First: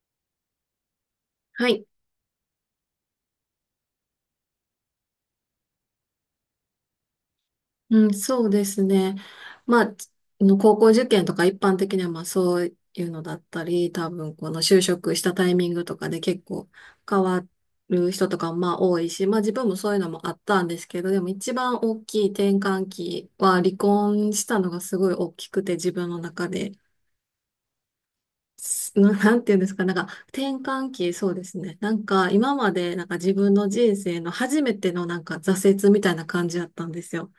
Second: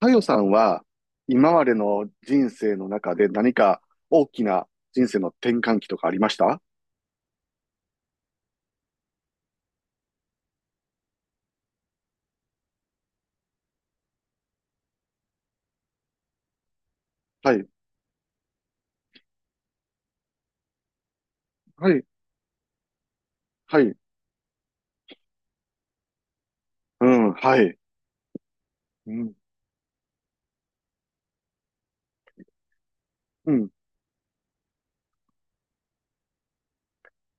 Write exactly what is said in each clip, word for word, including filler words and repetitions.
かよさんは、今まはでい。の人生の中で何か大きな人生の転換期とかありました？うん、そうですね。まあ、つあの高校受験とか一般的にはまあそういうのだったり、多分この就職したタイミングとかで結構変わはい、る人とかもまあ多いし、まあ自分もそういうのもあったんですけど、でも一番は大い、きい転換期は離はい、婚したのがすごい大きくて自分の中で。うん、はい、すうな ん、なんていうんですか、なんか転換期、そうですね。なんか今までなんか自う分のん、人生の初めてのなんか挫折みたいな感じだったんですよ。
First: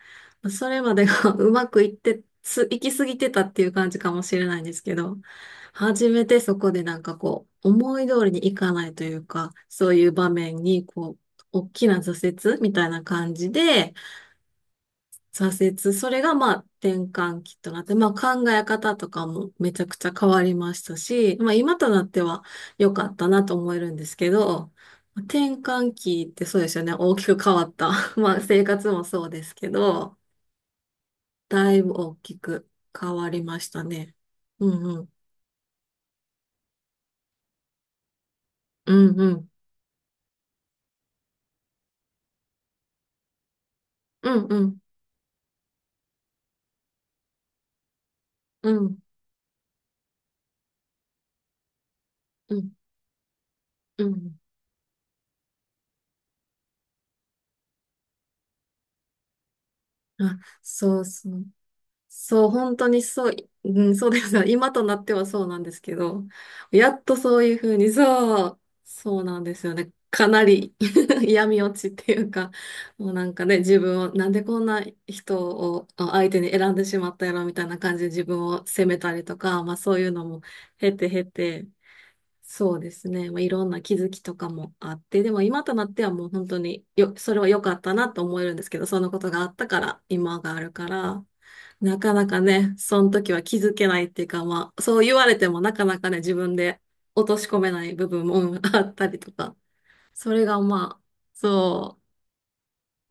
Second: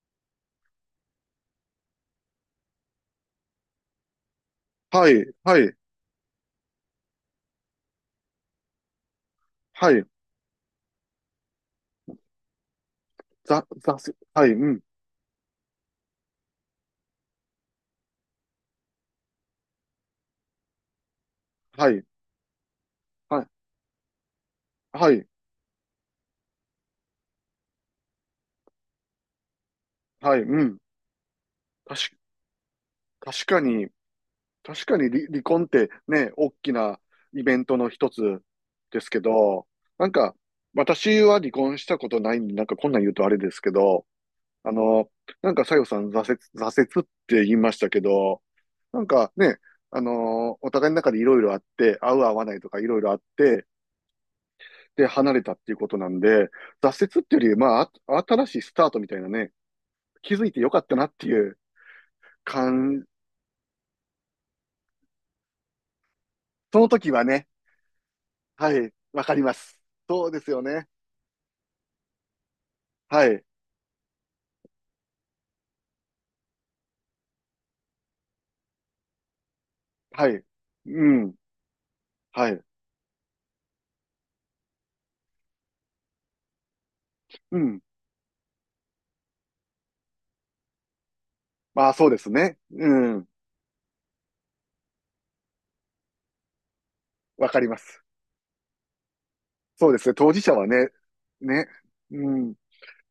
それまでが うまくいって、す、行き過ぎてたっていう感じかもしれないんですけはど、い、はい、初めてそこでなんかこう、思い通りにいかないというか、そはうい、いう場面にこう、大きな挫折みたいな感じざ、で、ざ、はい、うん、挫折。それがまあ転換期となって、まあ考え方とかもめちゃくちゃ変わりましたし、まあ今とはい、なっては良かったはない、と思えるんですけど、はい、転換期ってそうですよね。大きく変わった。まあ生活もそうですけど、はい、うん。だいぶ確大か、きく変わり確かましたに、ね。うん確かうにん。離、離婚ってね、大きなイベントの一つうですんけうん。ど、なんか、私は離婚したことないんで、なんかこんなん言うとあれですけど、うんうあん。の、なんか、さよさん、挫折、挫折って言いましたけど、うなんんかね、あの、お互いの中でいろいろあって、合う合わなういとん。かいろいろあって、うん。で、離れたっていうことなんで、挫折っていうより、まあ、あ新しいスタートみたいなね、気あ、づいてよかったそなうってそいう。うそう、本当に感、そう、うん、そうですね。今となってはそうなんですけど、そのやっ時とはそうね、いうふうに、そう、はい、そわうかなりんまですよす。ね。そかうでなすより ね。嫌味落ちっていうか、もうなはんい、かね、自分を、なんでこんな人をあ相手に選んでしまったやろみたいな感じで自分を責めたりとか、まあそういうのはもい、経てう経ん、て、はい、そうですね。まあ、いろんな気づきとかもあって、でも今となってはもう本当によ、それはう良かん。ったなと思えるんですけど、そのことがあったから今があるから、まあ、なそうかでなすかね。ね、そうのん、時は気づけないっていうか、まあ、そう言われてもなかなかね、自分で落としわか込りめまないす。部分もうんあったりとか、そうですね。当そ事れ者がはね、まあ、ね、そうん、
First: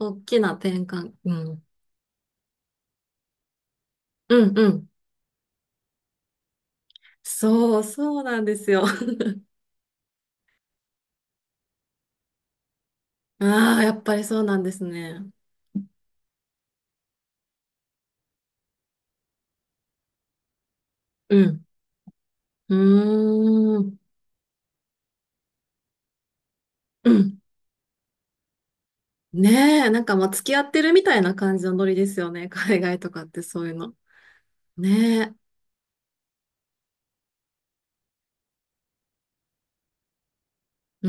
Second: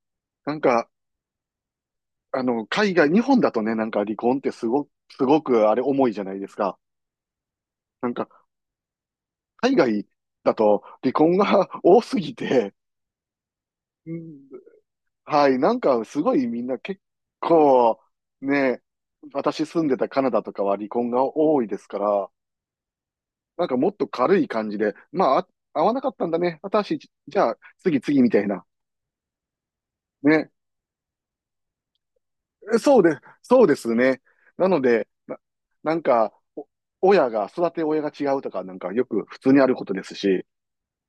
う、大きななん転か、換、うん。あの、海外、日本だとね、なんか離婚ってうんすうご、ん。すごくあれ重いじゃないですか。そう、なんそうなか、んですよ。海外だと離婚が 多すぎて、ああ、やっうぱりそうん、なんですね。はい、なんかすごいみんな結構、ね、私住んでたカナダとかは離婚うが多ん。いですから、うなんかーもっん。と軽い感じで、まあ、あ合わなかったんだね。私、うじん。ゃあ次次みたいな。ねえ、なんかまあ付ね、き合ってるみたいな感じのノリですよね。海外そうとです、かってそそうういうですの。ね。なので、ねな、え。なんか、お親が、育て親が違うとか、なんかよく普通にあることですし、う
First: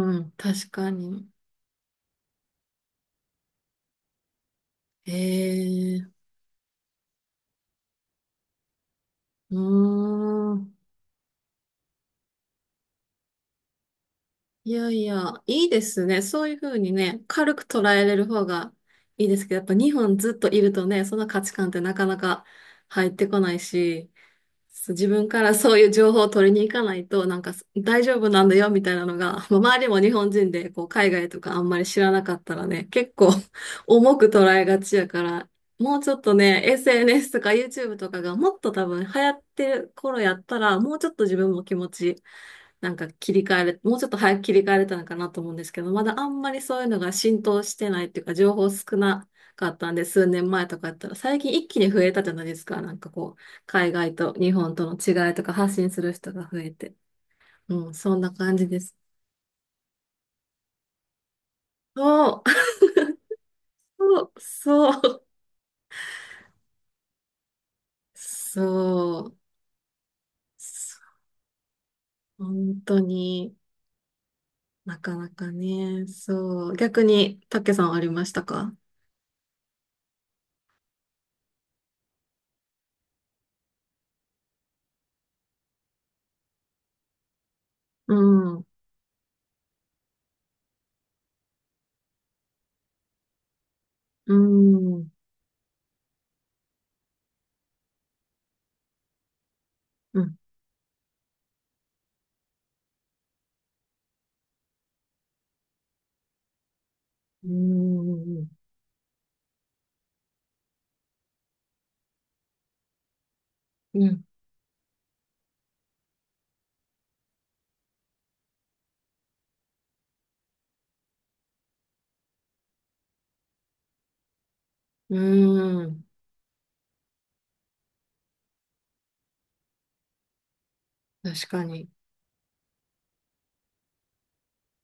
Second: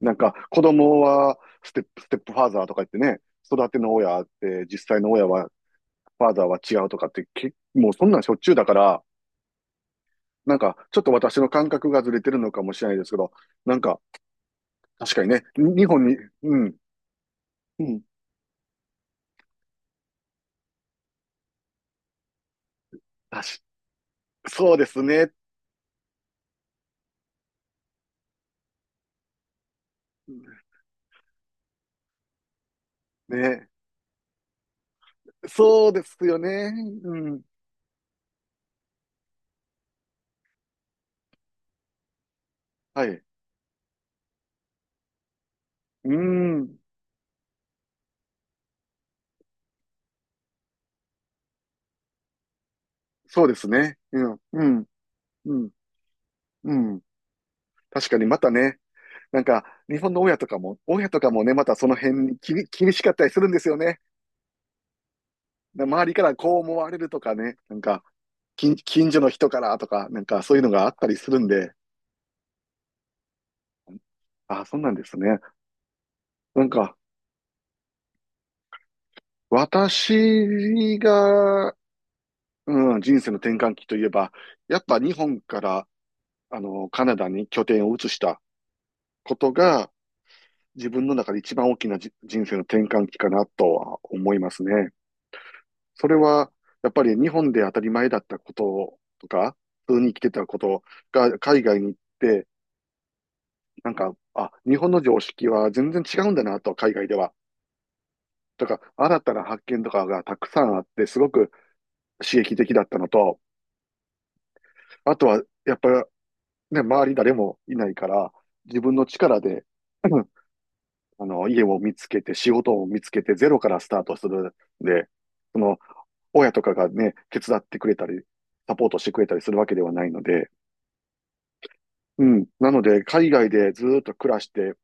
なんん、か子確か供に。はステップ、ステップファーザーとか言ってね、育ての親って、実際のえ親は、え、うファーザーは違うとかって、け、もうそんなんしょっちゅうだから、ーなんん。かちょっと私の感覚がずれてるのかもしれないですけど、なんかいやい確かにや、ね、いいにで日本すに、ね。そういううふん、うにね、軽くう捉ん、えれる方がいいですけど、やっぱ日本ずっといるとね、その価値観ってなかなか入ってこ確ないし、そうでそうす自分ね、からそういう情報を取りに行かないと、なんかす大丈夫なんだよみたいなのが、まあ周りも日本人でこう海外とかあんまり知らなかったらね、結構 ね、重く捉えがちやから、そうもでうちすょっとよね、ね、う エスエヌエス とん、か YouTube とかがもっと多分流行ってる頃やったら、もうちょっと自分も気持ち、なんはかい、切り替えれ、もうちょっと早く切り替えれたのかなと思うんですけど、まうだあんまりん、そういうのが浸透してないっていうか、情報少なかったんで、数年前とかやったら、最近一気に増えたじゃないですか、なんかこう。そうです海ね。外うとん、日う本ん、との違いとかうん、発信する人が増えうて。ん。うん、確そかんになまた感じね、です。なんか、日本の親とかも、親とかもね、またその辺にそ気に、厳しかったりするんですよね。う、そう、な周りからこう思われるとかね、なんか、近、近所そのう、人からとか、なんかそういうのがあったそりするんで、う、本当にあ、そうなんなですかなね。かね、なんそう。か、逆に、たけさんありましたか？私が、うん、人生の転換期といえば、やっぱ日本から、あの、カナダに拠点を移うしたん、うん、ことが、自分の中で一番大きなじ人生の転換期かなとはう思いますね。ん、それは、やっぱり日本で当たり前だったこととか、普通に生きうてん、たことが海外に行って、なんか、あ、日本の常識は全然違うんだなと、海外では。うん、とか、新たな発見とかがたくさんあって、すごく刺激的だったのと、うん、あとは、やっぱりね、周り誰もいないから、自分の力で、うん、あの、家を見つけて、仕事を見つけて、ゼロからスタートするんで、うその、ん、親とかがね、手伝ってくれたり、サポートしてくれたりするわけではないので、確かに、うん。なので、海外でずーっと暮らして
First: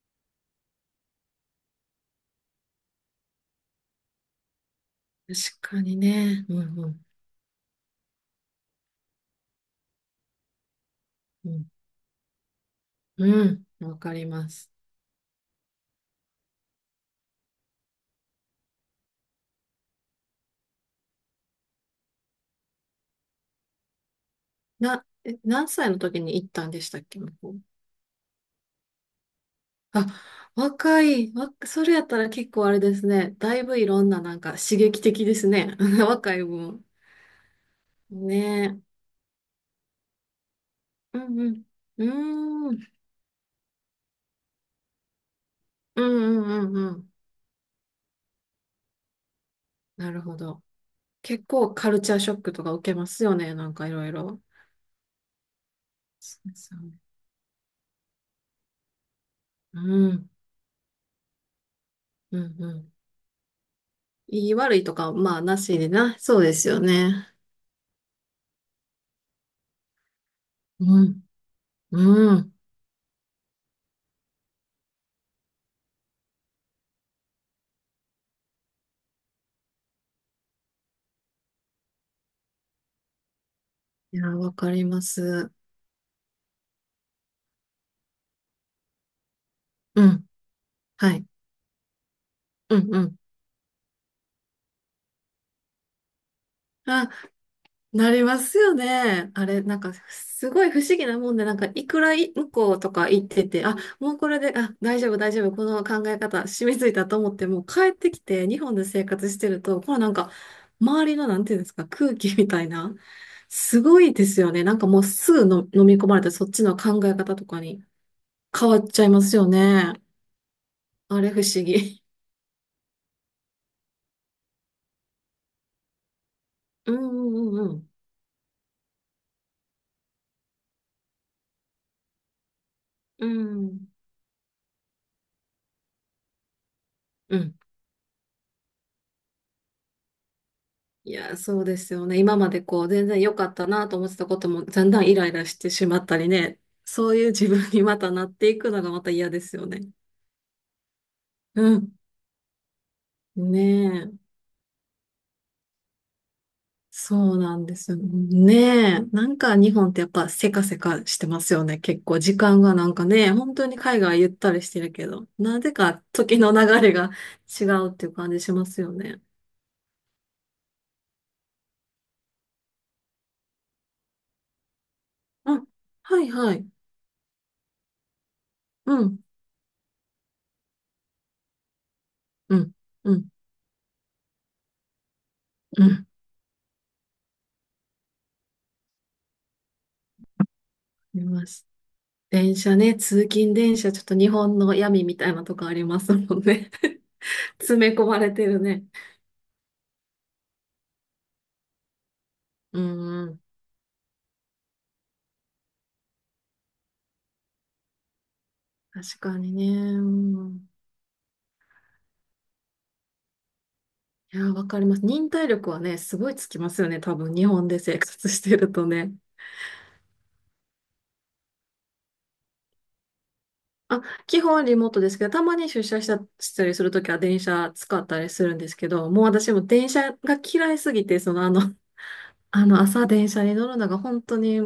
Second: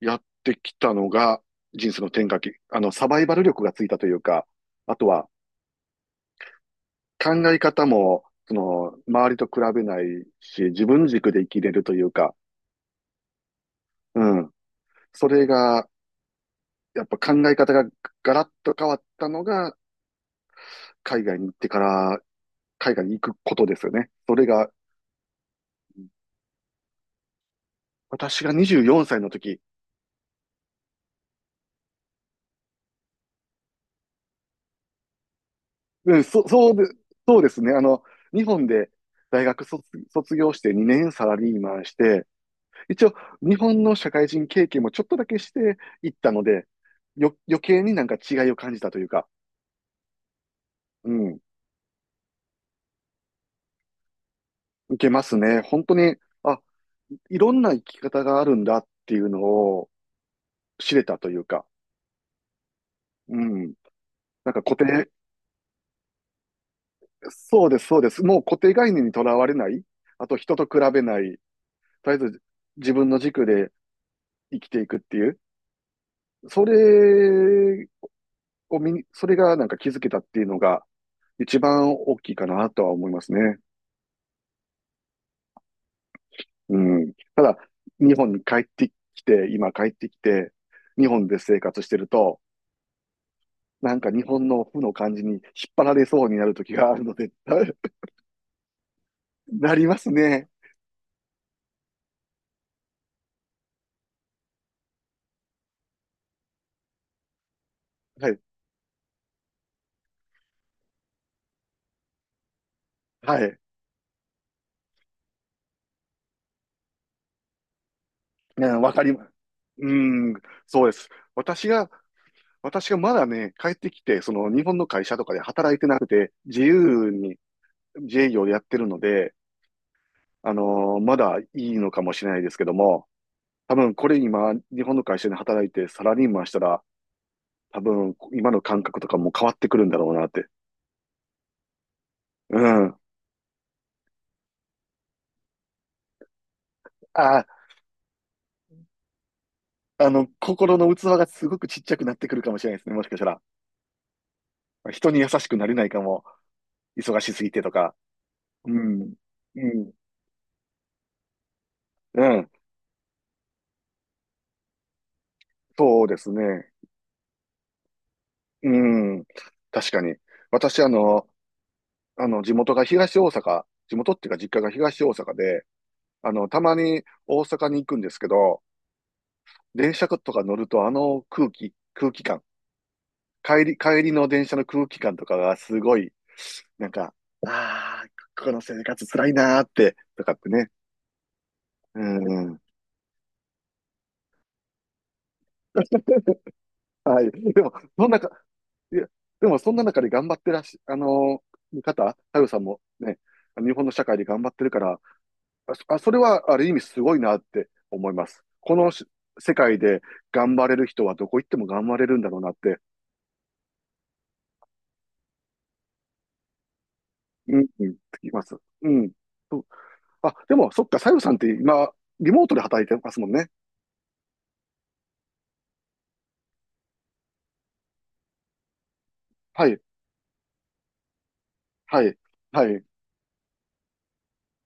やってきたのが、人生の転換期、あの、サバイバル力がついたというか、あとは確かにね、うん、うん、考え方も、その、周りと比べないし、自分軸で生うきん、れるというか、うんわかうりまん。す。それが、やっぱ考え方がガラッと変わったのが、海外に行ってから、海外に行くことですよね。それが、な、え、何歳の時に行ったんでしたっけ、向こう。私がにじゅうよんさいの時、あ、若い、わ、それやったら結構あれですね。だいぶいろんななんか刺激的ですね。うん、若いそ、そうで、分。そうですね。あの、日本ねで大学卒、卒業してにねんえ。サうラんうリーん。マンして、うーん。一応日本の社会人経験もちょっとだけしてういったんうので、んうんうん。よ、余計になんか違いを感じたというか、なるほど。うん、結構カルチャーショックとか受けますよね。なんかいろいろ。いけますね。本当に、そうであ、すよね。いろんな生き方があるんだっていうのうをん。知れたというか、うんうん。うん、いなんいか固悪いと定、か、まあなしでな。そうですよね。そうです、そうです。もう固定概念にとらわれない、あと人と比べうなん。い、とりあえうずん。自分の軸で生きていくっていう、それを見に、それがなんか気づけたっていうのが一番大きいかなとは思いますね。いや、わかります。うん。日本に帰ってきて、今帰っうてきん。て、日はい。本で生活してると、うんうん。なんか日本の負の感じに引っ張られそうになる時があるあ、ので、なりますよね。あれ、ななんりか、ますね。すごい不思議なもんで、なんか、いくらい向こうとか行ってて、あ、もうこれで、あ、大丈夫、大丈夫、この考え方、染みついたと思って、もう帰ってきはい。て、日本で生活してると、このなんか、周りの、なんていうんですか、空気みたいな、はい。すごいですよね。なんかもうすぐの飲み込まれて、そっちの考え方とかにう変わん、っわちかゃいりまます。すようね。ん、そうです。あれ、不思私が、議。私がまだね、帰ってきて、その日本の会社とかで働いてなくて、自うん由にうんうん自営業でやってるので、あのーまだいいのかもしれないですけども、うん。う多ん。分これ今、日本の会社で働いてサラリーマンしたら、うん。多分今の感覚とかも変わってくるんだろうなって。いや、そうですよね。今まうでこう、ん。全然良かったなと思ってたことも、だんだんイライラしてしまったりね。そういうあ、自分にまたなっていくのがまた嫌ですよね。あの、心の器がすごうくちっちん。ゃくなってくるかもしれないですね、もしかしたら。ねえ。人に優しくなれないかも。忙しそうすぎなてんとですか。よ。ねうえ。ん。なんかう日本ん。ってやっぱせかせかしてますよね。結構う時ん。間がなんかね、本当に海外ゆったりしてるけど、なぜそかうです時の流ね。れが違うっていう感じしまうすよね。ん。確かに。私、あの、あの、地元が東大阪、地元っていうか実家が東大阪うん。で、はいあの、はたい。まに大阪に行くんですけど、うん。電車とか乗るとあの空気、空気感、うん。うん。帰り、帰りの電車の空気感とかがすうごん。い、なんか、ああ、この生活辛いなーって、とかってね。見ました。う電ん。車ね、通勤電車、ちょっと日本の闇みたいなとこありますも んね。はい。でも、詰め込そんまなか、れてるね。いや、でもそんな中で頑張ってらっし、あのー方、太陽さんうもね、んうん。日本の社会で頑張ってるから、あ、そあそれはある意味すごいなって思います。このし確かに世ね。界でう頑張ん、れる人はどこ行っても頑張れるんだろうなって、いや、わかります。忍耐力はね、すごいつきますよね。多分、日うん、本でうん、生つ活きしまてす。るとうん。ね。あ、でも、そっか、さゆさんって今、リモートで働いてますもんね。あ、基本リモートですけど、たまに出社したしたりするときは電車使ったりするんですけど、もう私もはい、電車が嫌いすぎて、そのあの、はい、あはの、い、朝電車に乗るのが本当に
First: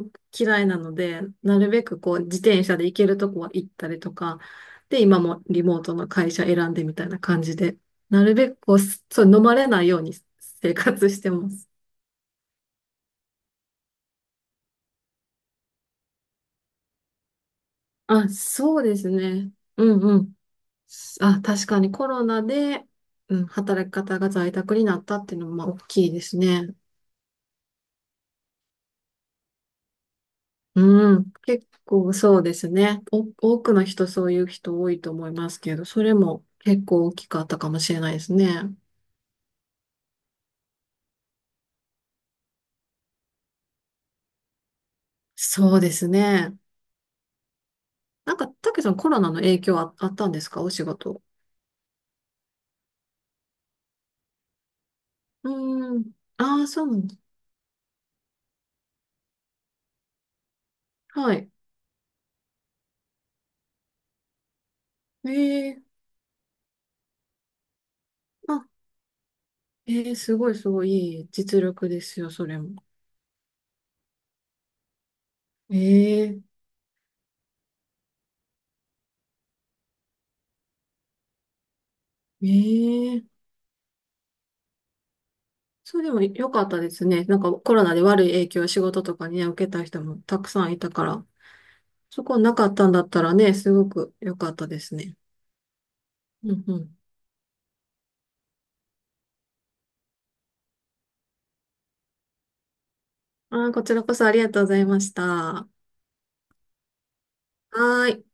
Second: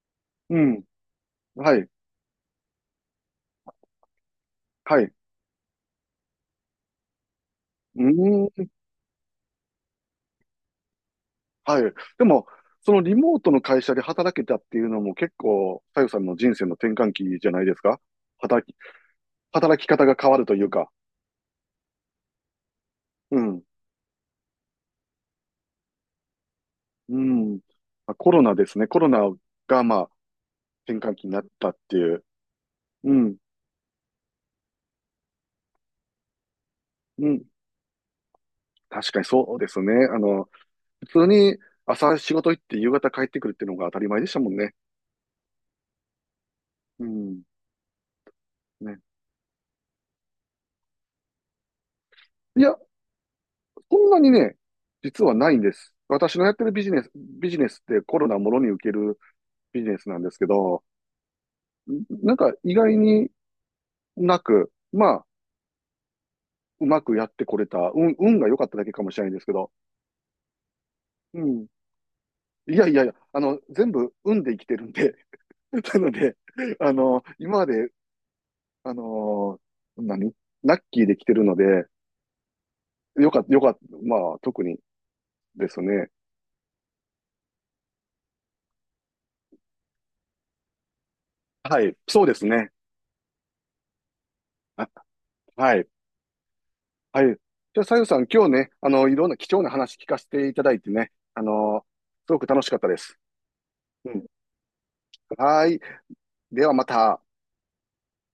う嫌いなん、ので、なるはべい、くこう、自転車で行けるとこは行ったりとか、はで、い、う今もリモートの会社選んでみたいな感じで、ーなるべくん、こう、すそう、飲まれないように生活してます。はい。でも、そのリモートの会社で働けたっていうのも結構、さゆさんの人生の転換期じゃないですか？あ、働き、そうですね。働きうん方がう変ん。わるというか。あ、確かにコロナで、ううん、ん、働き方が在宅になったっていうのもまあ大きいですね。うん。まあコロナですね。コロナが、まあ、転換う期ん、になっ結たって構いう。そうですね。うお、ん、多くの人そういう人多いと思いますけど、それも結構大うきかん。ったかもしれないですね。確かにそうですね。あの、普通に朝仕事行って夕方帰ってくるっていうのが当たり前でしたもんね。そうですね。うん。なんか、たけさんね。コロナの影響あ、あったんですかお仕事。いや、そんなにね、実はないんです。うーん。私のやっあてあ、るビそうジなネんス、です。ビジネスってコロナもろに受けるビジネスなんですけど、はい。なんか意外になく、まあ、ええ、うまくやってこれた、運、運が良かっあ、ただけかもしれないんですけど、ええ、すごいすごいいいう実ん。力ですよ、それいも。やいやいや、あの、全部運で生きてるんで、なので、ええあの、今まで、あの何ラッキーで来てるので、えよえかった、よかった、まあ、特にですそれね。でも良かったですね。なんかコロナで悪い影響を仕事とかにね、受けた人もたくさんいたから、はい、そそうでこすなかね。ったんだったらね、すごく良かったであ、すね。はい。うんうん。はい。じゃあ、さゆさん、今日ね、あの、いろんな貴重な話聞かせていただいてね、あの、すごく楽しかったです。あー、こちらうこん。そありがとうございました。ははーい。ではまた。ーい。